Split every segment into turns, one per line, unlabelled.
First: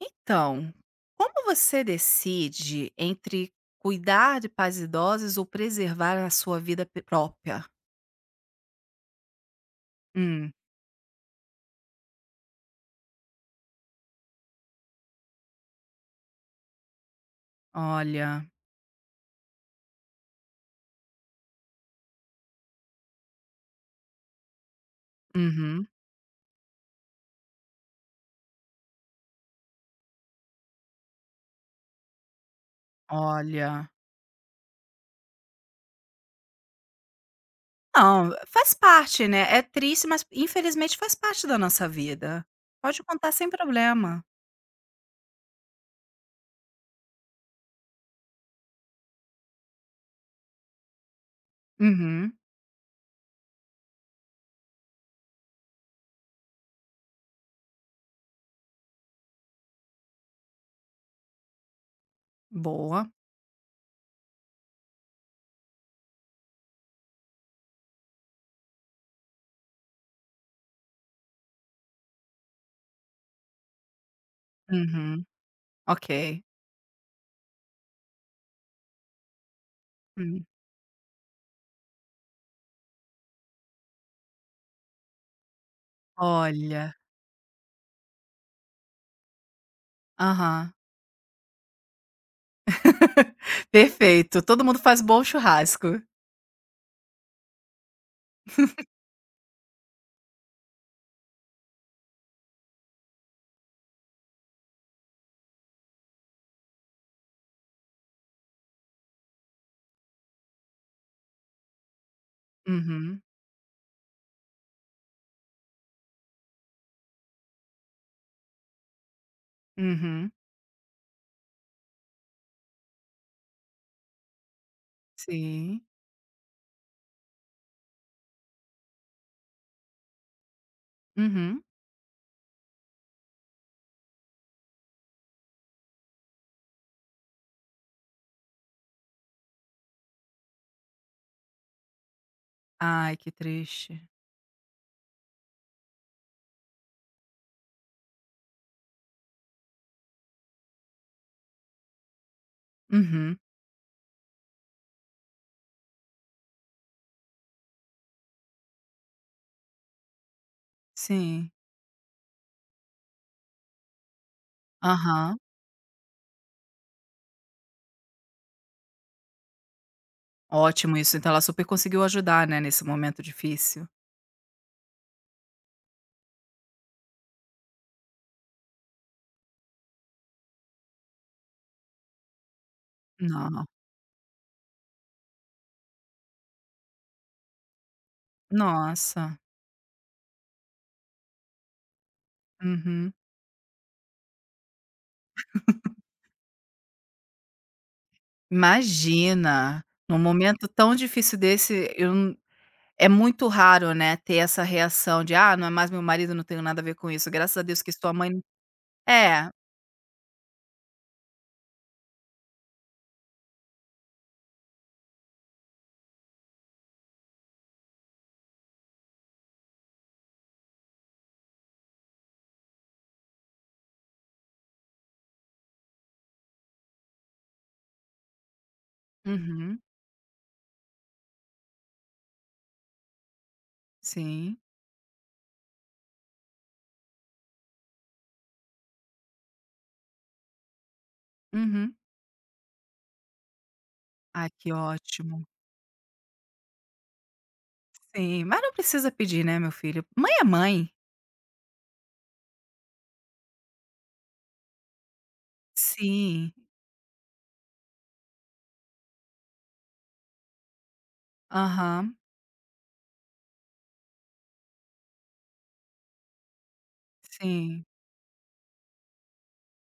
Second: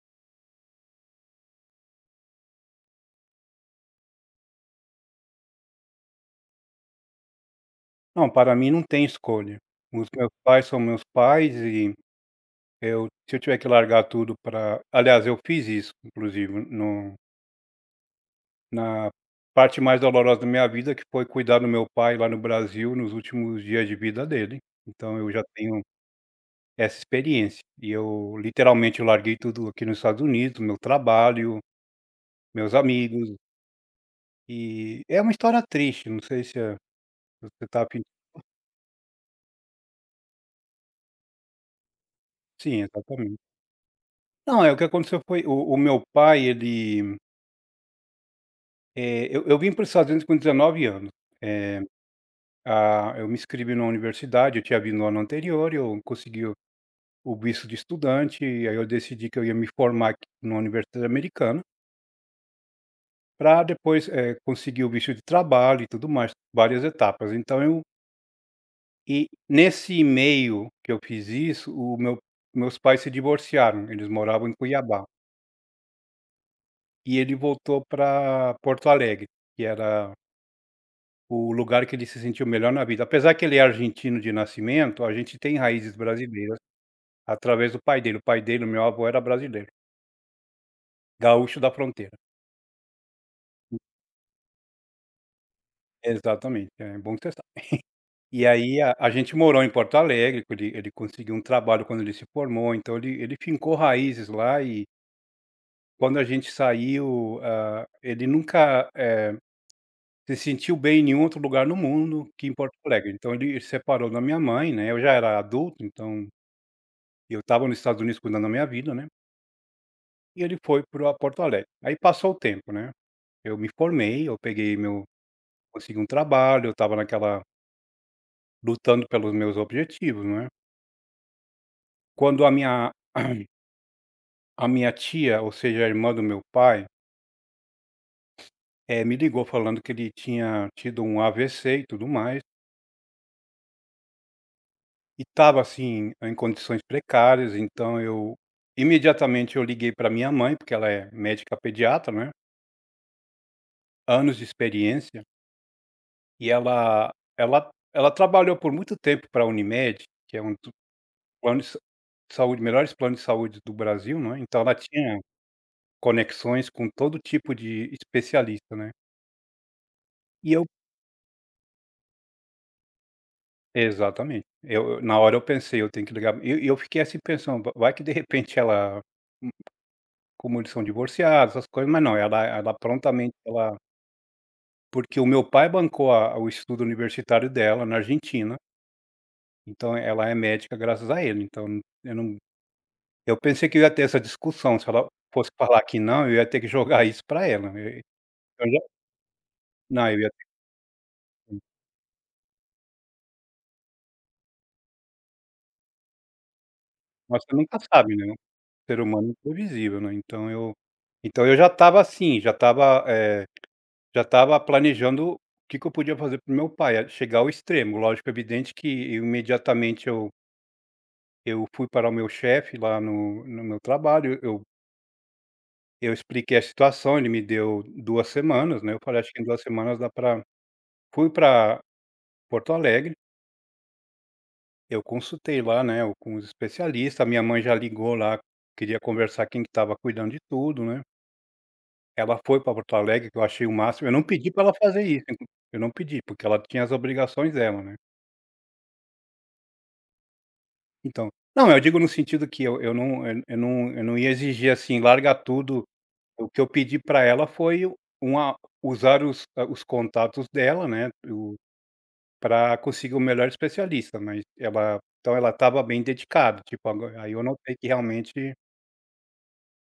Então, como você decide entre cuidar de pais idosos ou preservar a sua vida própria?
Não, para mim não tem escolha. Os meus
Hum,
pais são meus pais. E eu se eu tiver que largar tudo para, aliás, eu fiz isso inclusive no
olha,
na parte mais dolorosa da minha vida, que foi cuidar do meu pai lá no Brasil nos últimos dias de vida dele. Então eu já tenho
uhum,
essa experiência. E eu literalmente larguei tudo aqui nos Estados Unidos, meu trabalho, meus amigos,
olha.
e é uma história triste, não sei se você está...
Não, faz parte, né? É triste, mas infelizmente faz parte da nossa vida.
Sim,
Pode contar
exatamente.
sem problema.
Não, é o que aconteceu foi o meu pai, ele... Eu vim para os Estados Unidos com 19 anos. Eh,
Uhum,
eu me inscrevi na universidade, eu tinha vindo no ano anterior, eu consegui o visto de estudante, e aí eu decidi que eu ia me formar aqui numa universidade americana,
boa.
para depois, conseguir o visto de trabalho e tudo mais, várias etapas. Então eu e nesse meio que eu fiz isso, o meu meus pais se divorciaram, eles moravam em Cuiabá,
Uhum, ok.
e ele voltou para Porto Alegre, que era
Hum,
o lugar que ele se sentiu melhor na vida. Apesar que ele é argentino de nascimento, a gente tem raízes brasileiras
olha,
através do pai dele. O pai dele, o meu avô, era brasileiro,
aham.
gaúcho da fronteira.
Perfeito. Todo mundo faz bom churrasco.
Exatamente, é bom que você sabe. E aí a gente morou em Porto Alegre, ele conseguiu um trabalho quando ele se formou, então ele fincou raízes lá. E quando a gente saiu, ele nunca, se sentiu bem em nenhum outro lugar no mundo que em Porto Alegre.
Uhum,
Então ele se separou da minha mãe, né, eu já era adulto, então eu estava nos Estados Unidos cuidando da minha vida, né.
uhum,
E ele foi para Porto Alegre. Aí passou o tempo, né, eu me formei, eu peguei meu
sim.
consegui um trabalho, eu estava naquela, lutando pelos meus objetivos, né.
Uhum.
Quando a minha a minha tia, ou seja, a irmã do meu pai, me ligou falando que ele tinha tido um AVC e tudo mais,
Ai, que triste.
e estava, assim, em condições precárias. Então eu, imediatamente, eu liguei para minha mãe, porque ela é médica pediatra, né,
Uhum,
anos de experiência. E ela ela trabalhou por muito tempo para a Unimed, que é um dos...
sim.
Plano de sa saúde, melhores planos de saúde do Brasil, não é? Então ela tinha
Aham.
conexões com todo tipo de especialista, né. E eu
Ótimo isso, então ela super conseguiu ajudar, né, nesse momento difícil.
exatamente. Eu na hora eu pensei: "Eu tenho que ligar", e eu fiquei assim pensando: "Va vai que de repente ela... Como eles são divorciados, essas coisas". Mas não, ela prontamente,
Não.
ela... porque o meu pai bancou a o estudo universitário dela na Argentina,
Nossa,
então ela é médica graças a ele, então eu não
uhum.
eu pensei que eu ia ter essa discussão, se ela fosse falar que não, eu ia ter que jogar isso para ela, eu já...
Imagina,
Não,
num
eu ia...
momento tão difícil desse, eu n é muito raro, né, ter essa reação de: "Ah, não é mais meu marido, não tenho nada a ver com isso,
Mas
graças
você
a
nunca
Deus que sua
sabe, né,
mãe".
o ser humano é
É,
imprevisível, né, então eu... Então eu já estava assim, já estava, já estava planejando o que que eu podia fazer para meu pai, a chegar ao extremo. Lógico, evidente que eu, imediatamente, eu fui para o meu chefe lá no meu trabalho, eu expliquei a situação, ele me deu 2 semanas, né, eu falei: "Acho que em 2
uhum,
semanas dá para..." Fui para Porto Alegre,
sim,
eu consultei lá, né, com os especialistas, a minha mãe já ligou lá, queria conversar quem que estava cuidando de tudo, né.
uhum.
Ela foi para Porto Alegre, que eu achei o máximo. Eu não
Ai,
pedi para
que
ela fazer isso,
ótimo.
inclu... Eu não pedi, porque ela tinha as obrigações dela, né.
Sim, mas não precisa pedir, né, meu filho. Mãe é mãe.
Então não, eu digo no sentido que eu não eu eu não ia exigir, assim, larga tudo. O
Sim,
que eu pedi para ela foi o... uma... usar os... a os contatos dela, né,
aham,
para conseguir o melhor especialista. Mas ela... então ela estava bem dedicada, tipo, agora aí eu notei
sim.
que realmente...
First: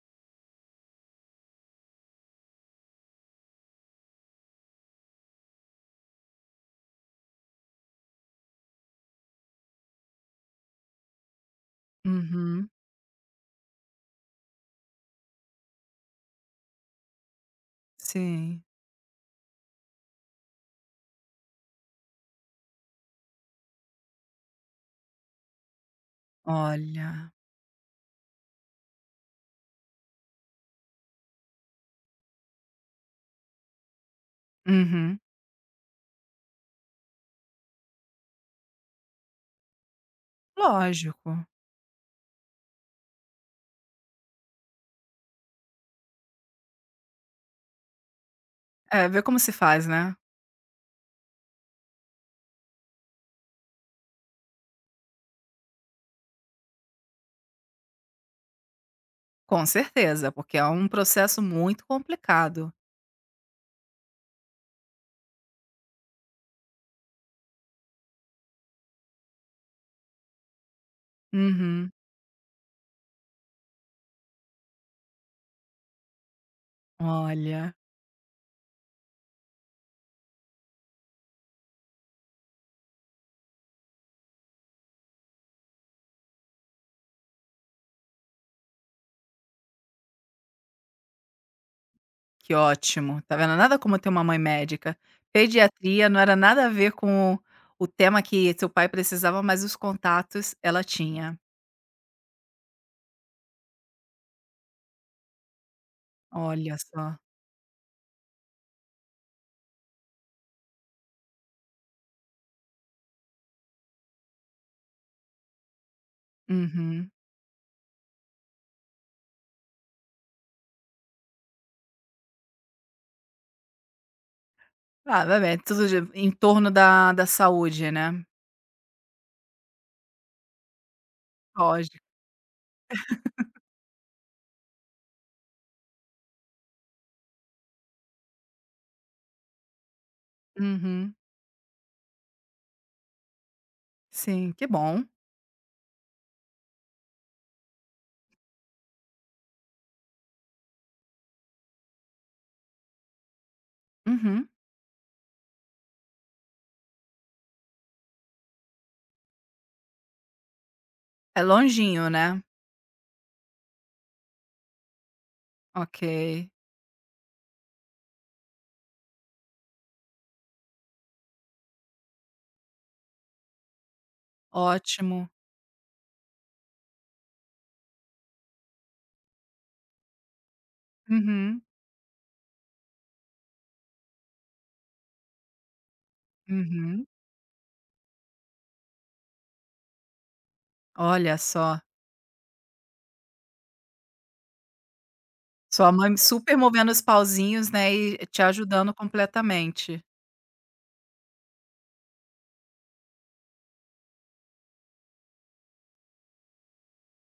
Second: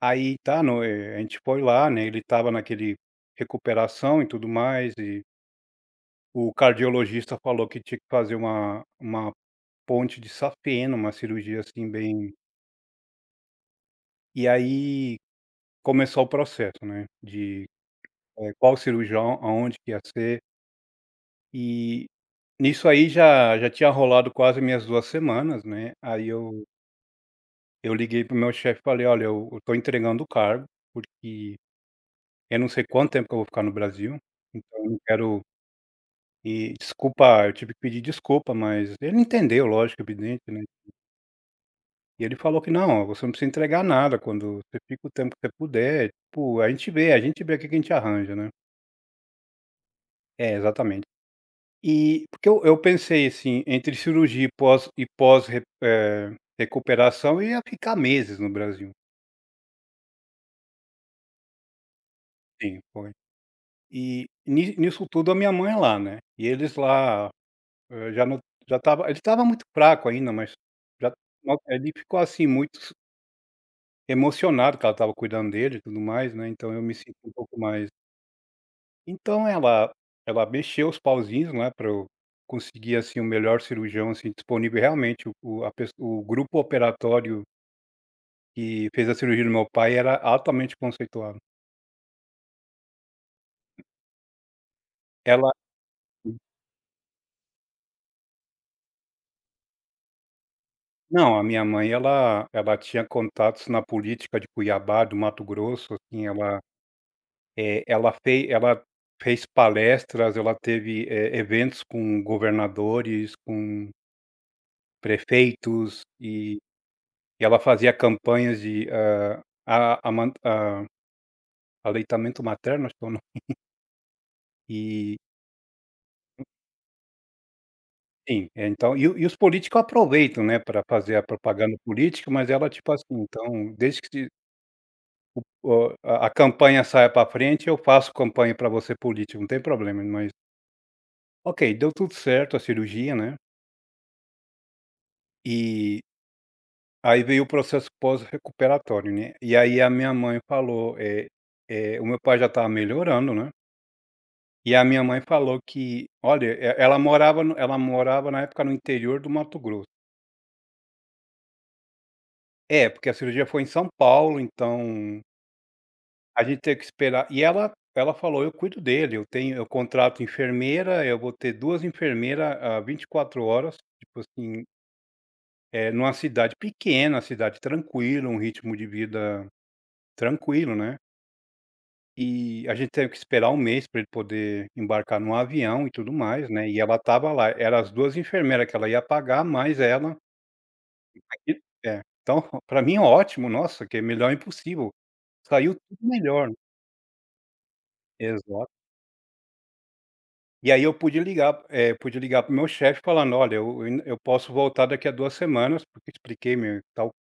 Aí tá, no a gente foi lá, né, ele estava naquele recuperação e tudo mais. O cardiologista falou que tinha que fazer uma... uma ponte de safena, uma cirurgia, assim, bem...
Uhum,
E aí começou o processo, né, de
sim.
qual cirurgião, aonde que ia ser, e nisso aí já tinha rolado quase minhas 2 semanas, né, aí eu...
Olha.
Eu liguei pro meu chefe e falei: "Olha, eu tô entregando o cargo, porque eu não sei quanto tempo que eu vou ficar no Brasil, então eu não
Uhum.
quero... e desculpa". Eu tive que pedir desculpa, mas ele entendeu, lógico, evidente, né.
Lógico.
E ele falou que: "Não, você não precisa entregar nada, quando você fica o tempo que você puder, tipo, a gente vê o que que a gente arranja, né".
É, ver como se faz, né.
É, exatamente. E porque eu pensei, assim, entre cirurgia e pós e recuperação, eu ia ficar meses no Brasil.
Com certeza, porque é um processo muito complicado.
Sim, foi. E ni nisso tudo a minha mãe é lá, né, e eles lá, já não... já estava... ele estava muito fraco ainda, mas já... no ele
Uhum.
ficou, assim, muito emocionado que ela estava cuidando dele e tudo mais, né, então eu me sinto um pouco
Olha,
mais... Então ela mexeu os pauzinhos, né, para eu conseguir, assim, o melhor cirurgião, assim, disponível. Realmente o a pes o grupo operatório que fez a cirurgia do meu pai era altamente conceituado.
que ótimo. Tá vendo, nada como ter uma mãe médica.
Ela
Pediatria não era nada a ver com o tema que seu pai precisava, mas os contatos ela tinha.
não, a minha mãe, ela tinha contatos na política de Cuiabá, do Mato Grosso, assim, ela,
Olha só.
ela fez palestras, ela teve, eventos com governadores, com prefeitos, e
Uhum.
ela fazia campanhas de, a man aleitamento materno, acho que é o nome. E
Ah, vai ver, tudo de em torno da saúde, né.
sim, então e os políticos aproveitam, né, para fazer a propaganda
Lógico.
política, mas ela, tipo assim, então desde que se o a campanha saia para frente, eu faço campanha para você, político, não tem problema, mas...
Uhum.
OK, deu tudo certo a cirurgia, né,
Sim, que bom.
e aí veio o processo pós-recuperatório, né, e aí a minha mãe falou, o meu pai já estava melhorando, né,
Uhum.
e a minha mãe falou que olha, e ela morava no ela morava na época no interior do Mato Grosso.
É longinho, né.
É, porque a cirurgia foi em São Paulo, então
Ok,
a gente teve que esperar, e ela falou: "Eu cuido dele, eu tenho... eu contrato enfermeira, eu vou ter 2 enfermeiras a 24 horas", tipo assim,
ótimo.
é numa cidade pequena, cidade tranquila, um ritmo de vida tranquilo, né.
Uhum,
E a gente teve que esperar um mês para ele poder embarcar num avião e tudo mais, né, e ela
uhum.
estava lá, era as duas enfermeira que ela ia pagar, mais ela
Olha
aqui
só,
é. Então, para mim ótimo, nossa, que é melhor impossível. Saiu
sua
tudo
mãe
melhor.
super movendo os pauzinhos, né, e te
Exato.
ajudando completamente.
E aí eu pude ligar, pude ligar para o meu chefe falando: "Olha, eu posso voltar daqui a 2 semanas", porque expliquei meu tal...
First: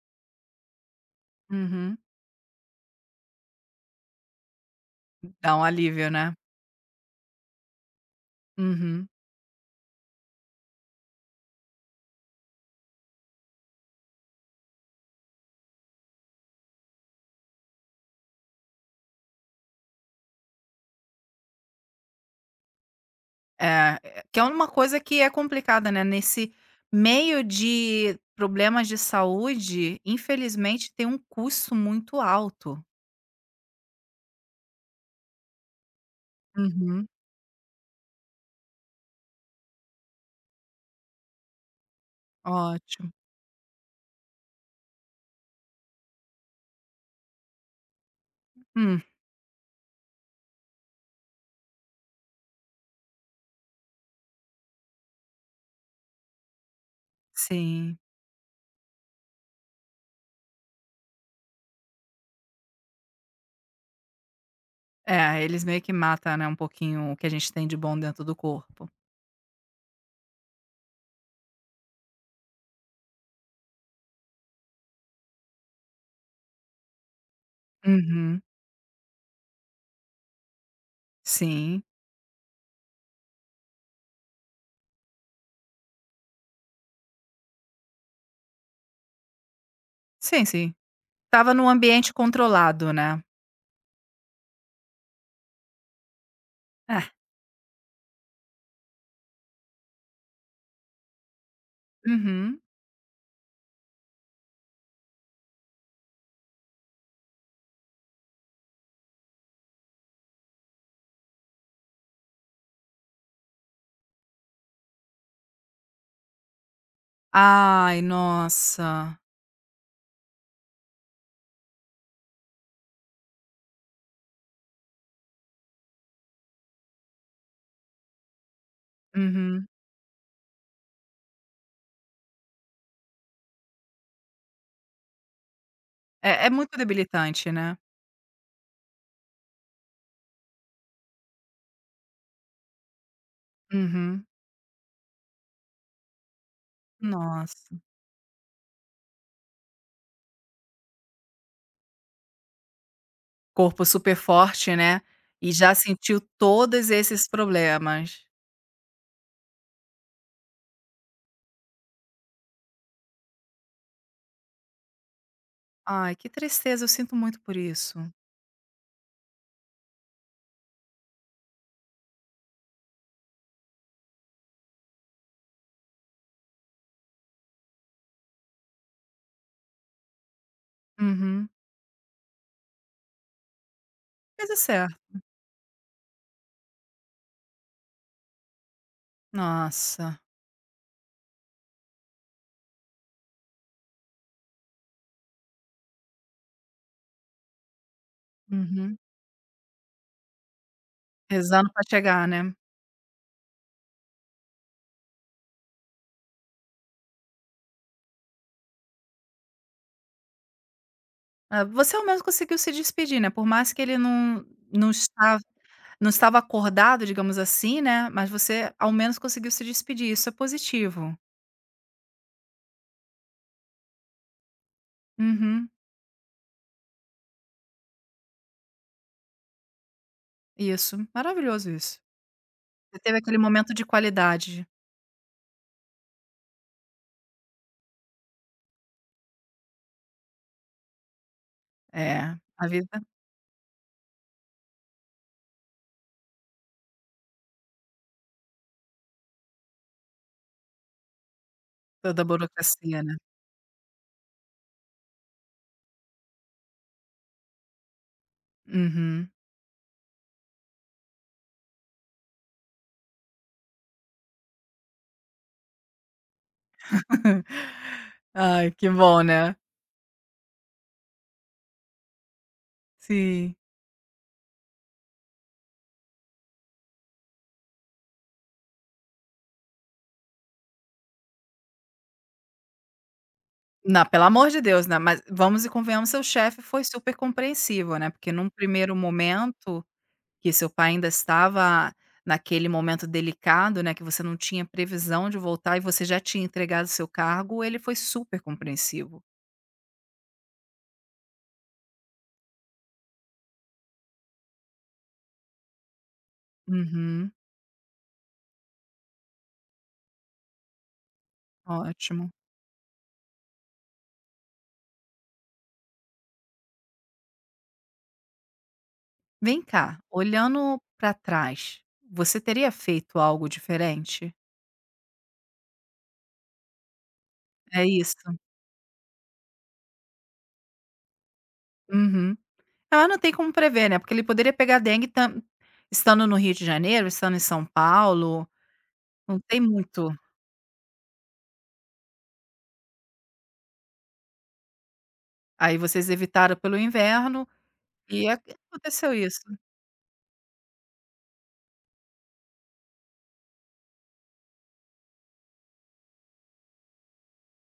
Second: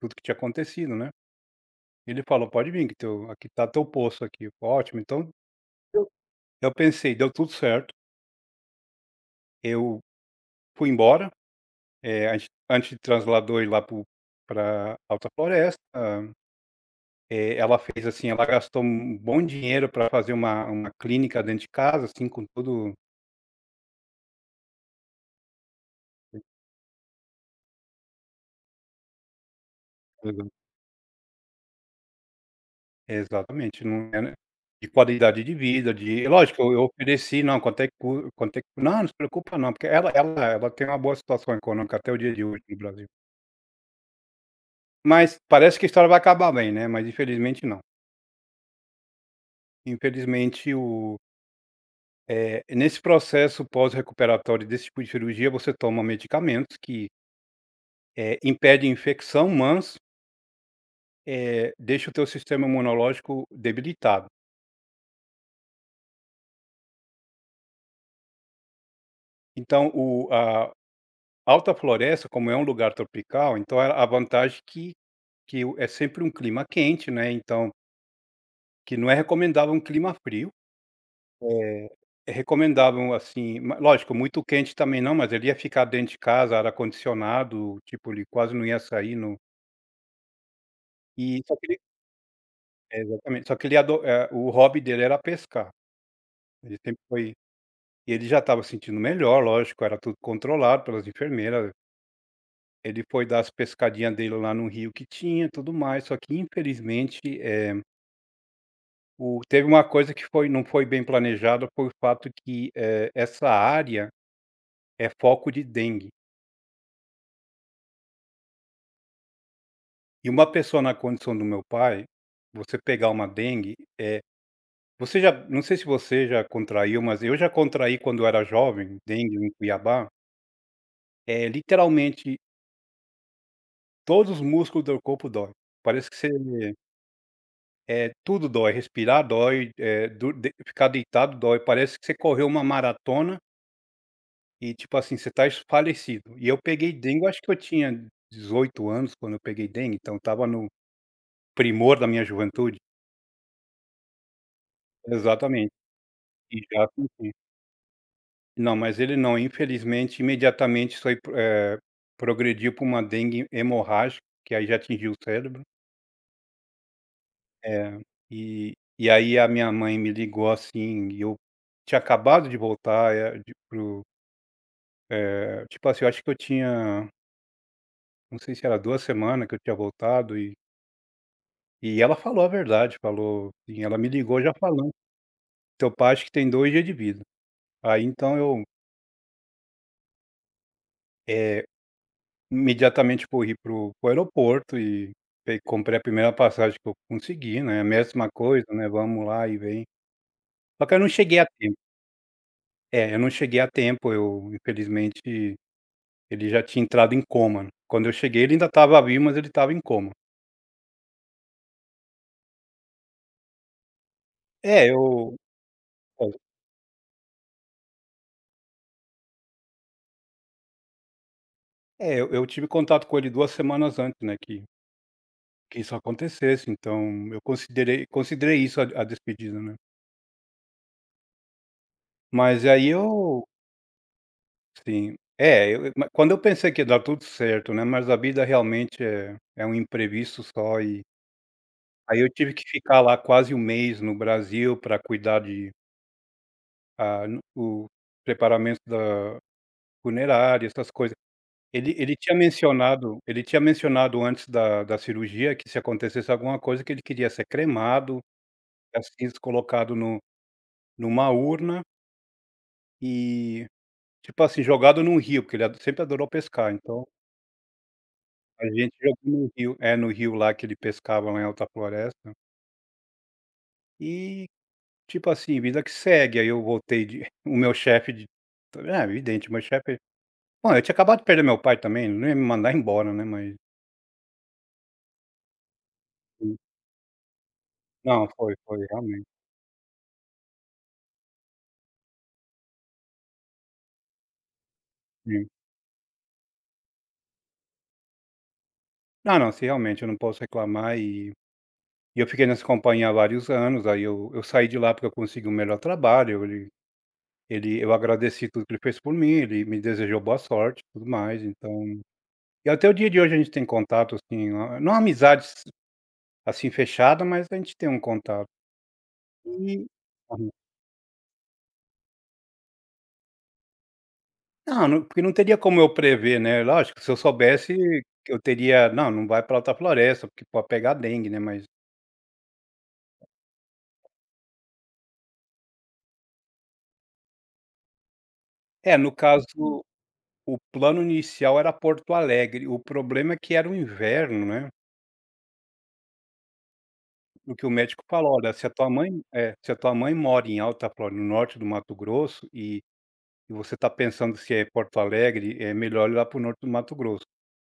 tudo que tinha acontecido, né.
Uhum.
Ele falou: "Pode vir que teu... aqui tá teu posto aqui". Eu falei: "Ótimo, então..."
Dá um
eu
alívio, né.
Eu pensei, deu tudo certo,
Uhum.
eu fui embora, a gente trasladou ele lá para Alta Floresta, ela fez assim, ela gastou um bom dinheiro para fazer uma... uma clínica dentro de casa, assim, com tudo...
É, eh, que é uma coisa que é complicada, né, nesse meio de problemas de saúde, infelizmente tem um custo muito alto.
Exatamente, não é, né, de qualidade de vida, de... Lógico, eu
Uhum,
ofereci: "Não, quanto é que" "Não, não se preocupa, não", porque ela tem uma boa situação econômica até o dia de hoje no Brasil.
ótimo.
Mas parece que a história vai acabar bem, né, mas infelizmente não.
Hum,
Infelizmente o... nesse processo pós-recuperatório desse tipo de cirurgia, você toma medicamentos que,
sim.
impedem infecção, mas, deixa o teu sistema imunológico debilitado.
É, eles meio que matam, né, um pouquinho o que a gente tem de bom dentro do corpo.
Então o... a Alta Floresta, como é um lugar tropical, então a vantagem que... que o é sempre um clima quente, né, então,
Uhum.
que não é recomendável um clima frio,
Sim.
eh, é recomendável, assim... ma, lógico, muito quente também não, mas ele ia ficar dentro de casa, ar-condicionado, tipo, ele quase não ia sair no...
Sim, sim.
E
Estava
só que
num
ele...
ambiente controlado,
É,
né.
exatamente, só que ele o hobby dele era pescar. Ele sempre
É.
foi... E ele já estava sentindo melhor, lógico, era tudo controlado pelas enfermeiras.
Uhum.
Ele foi dar as pescadinhas dele lá no rio que tinha, tudo mais, só que infelizmente, o... teve uma coisa que foi... não foi bem planejada, foi o fato que, essa área é foco de dengue.
Ai, nossa.
E uma pessoa na condição do meu pai, você pegar uma dengue... você já... não sei se você já contraiu, mas eu já contraí quando eu era jovem, dengue em
Uhum.
Cuiabá, literalmente todos os músculos do corpo dói. Parece que você.
É é muito debilitante, né.
É, tudo dói, respirar dói, do de ficar deitado dói, parece que você correu uma maratona
Uhum.
e, tipo assim, você tá esfalecido. E eu peguei dengue, eu acho que eu
Nossa.
tinha 18 anos quando eu peguei dengue, então tava no primor da minha juventude.
Corpo super forte, né, e
Exatamente,
já sentiu
e já
todos esses
senti.
problemas.
Não, mas ele não, infelizmente, imediatamente isso aí, progrediu pra uma dengue hemorrágica, que aí já atingiu o cérebro.
Ai, que tristeza, eu sinto muito por isso.
É, e e aí a minha mãe me ligou, assim, e eu tinha acabado de voltar, tipo assim, eu acho que eu tinha, não sei se era 2 semanas que eu tinha voltado e
Uhum.
ela falou a verdade, falou assim, ela me ligou
Mas
já
é
falando:
certo.
"Teu pai acho que tem 2 dias de vida". Aí então eu,
Nossa.
eh, imediatamente corri para pro aeroporto e pe comprei a primeira passagem que eu consegui, né. A mesma coisa, né,
Uhum.
vamos lá e vem. Só que eu não cheguei a
Rezando
tempo.
pra chegar, né.
É, eu não cheguei a tempo, eu infelizmente ele já tinha entrado em coma, né. Quando eu cheguei ele ainda estava vivo, mas ele estava em coma.
Hã, você ao menos conseguiu se despedir, né, por mais que ele não
É,
não
eu
estava não
é.
estava acordado, digamos assim, né, mas você ao menos conseguiu se despedir, isso é positivo.
É, eu tive contato com ele 2 semanas antes, né,
Uhum,
que isso acontecesse, então eu considerei isso a despedida, né.
isso, maravilhoso isso.
Mas aí
Você teve aquele
eu
momento de qualidade.
sim. É, eu ma quando eu pensei que ia dar tudo certo, né, mas a vida realmente é um imprevisto só e
É,
aí eu tive que
a vida
ficar lá quase um mês no Brasil para cuidar de, ah, no o preparamento da funerária, essas coisas.
toda burocracia, né.
Ele tinha mencionado antes da cirurgia que se acontecesse alguma coisa que ele queria ser cremado.
Uhum.
Assis Colocado no numa urna e, tipo assim, jogado num rio, porque ele ado sempre adorou pescar, então a
Ai, que
gente
bom,
jogou no
né.
rio, é, no rio lá que ele pescava lá em Alta Floresta,
Sim.
e, tipo assim, vida que segue. Aí eu voltei de o meu chefe meu chefe, bom, eu tinha acabado de perder meu pai também, ele não ia me mandar embora, né, mas
Não, pelo amor de Deus, né, mas vamos e convenhamos, seu
hum,
chefe foi super compreensivo, né,
não,
porque num
foi, foi,
primeiro
realmente,
momento que seu pai ainda estava naquele momento delicado, né, que você não tinha previsão de
sim.
voltar e você já tinha entregado seu cargo, ele foi super compreensivo.
Não, não, sim, realmente, eu não posso reclamar e eu fiquei nessa companhia há vários anos, aí eu saí de lá porque eu consegui um melhor trabalho, ele.
Uhum,
Eu agradeci tudo que ele fez por mim, ele me desejou boa sorte tudo mais, então
ótimo.
e até o dia de hoje a gente tem contato, assim, hã, não amizades, assim, fechada, mas a gente tem um contato.
Vem
E
cá,
aham.
olhando para trás, você teria feito algo diferente?
Não, não porque não teria como eu prever, né, lógico, se eu soubesse
É isso.
que eu teria: "Não, não vai para outra floresta, porque pode pegar dengue", né, mas
Uhum. Ela não tem como prever, né, porque ele poderia pegar dengue tam estando no Rio de Janeiro, estando em São Paulo,
é, no
não tem
caso,
muito.
o plano inicial era Porto Alegre, o problema é que era o inverno, né,
Aí vocês evitaram pelo inverno
o que o médico
e
falou:
ac
"Olha, se a tua mãe",
aconteceu isso.
é, "se a tua mãe mora em Alta Floresta no norte do Mato Grosso e". E você está pensando se é Porto Alegre, é melhor ir lá para o norte do Mato Grosso.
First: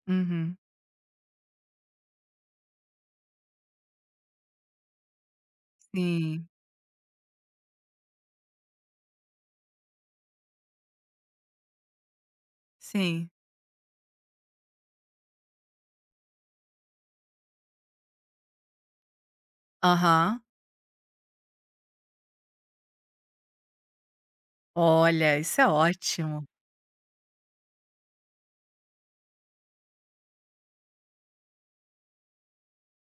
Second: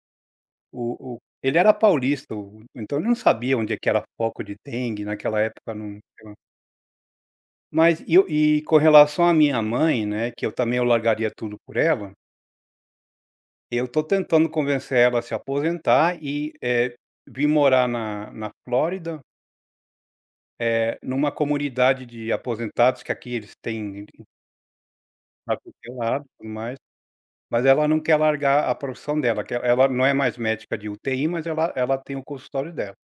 Uhum,
O ele era paulista, o então ele não sabia onde é que era foco de dengue, naquela época não,
sim.
mas e eu e com relação à minha mãe, né, que eu também eu largaria tudo por ela,
Sim.
eu estou tentando convencer ela a se aposentar e, vir morar na Flórida,
Aham.
numa comunidade de aposentados que aqui eles têm,
Olha,
pra
isso é
todo é lado,
ótimo.
tudo mais. Mas ela não quer largar a profissão dela, que ela não é mais médica de UTI, mas ela tem o consultório dela.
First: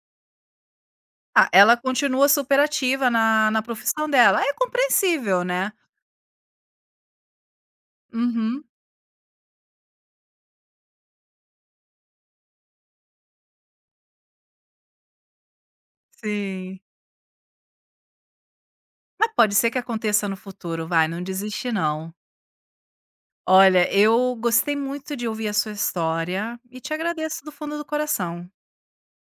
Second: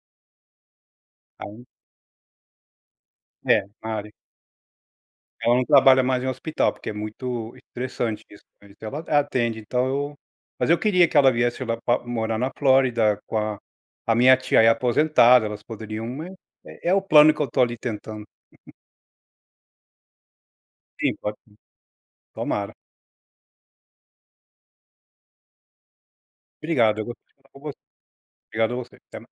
Ah,
Aí
ela continua super ativa na
é, na
profissão
área.
dela. É compreensível,
Ela não
né.
trabalha mais em hospital, porque é muito estressante isso,
Uhum.
mas ela atende, então eu mas eu queria que ela viesse lá pra morar na Flórida com a minha tia é aposentada, elas poderiam, mas
Sim.
é o plano que eu tô ali tentando.
Mas pode ser que aconteça no futuro, vai,
Sim,
não
pode sim,
desiste não.
tomara.
Olha, eu gostei muito de ouvir a sua história e te
Obrigado, eu gostei de
agradeço
falar
do
com
fundo
você.
do coração.
Obrigado a você. Até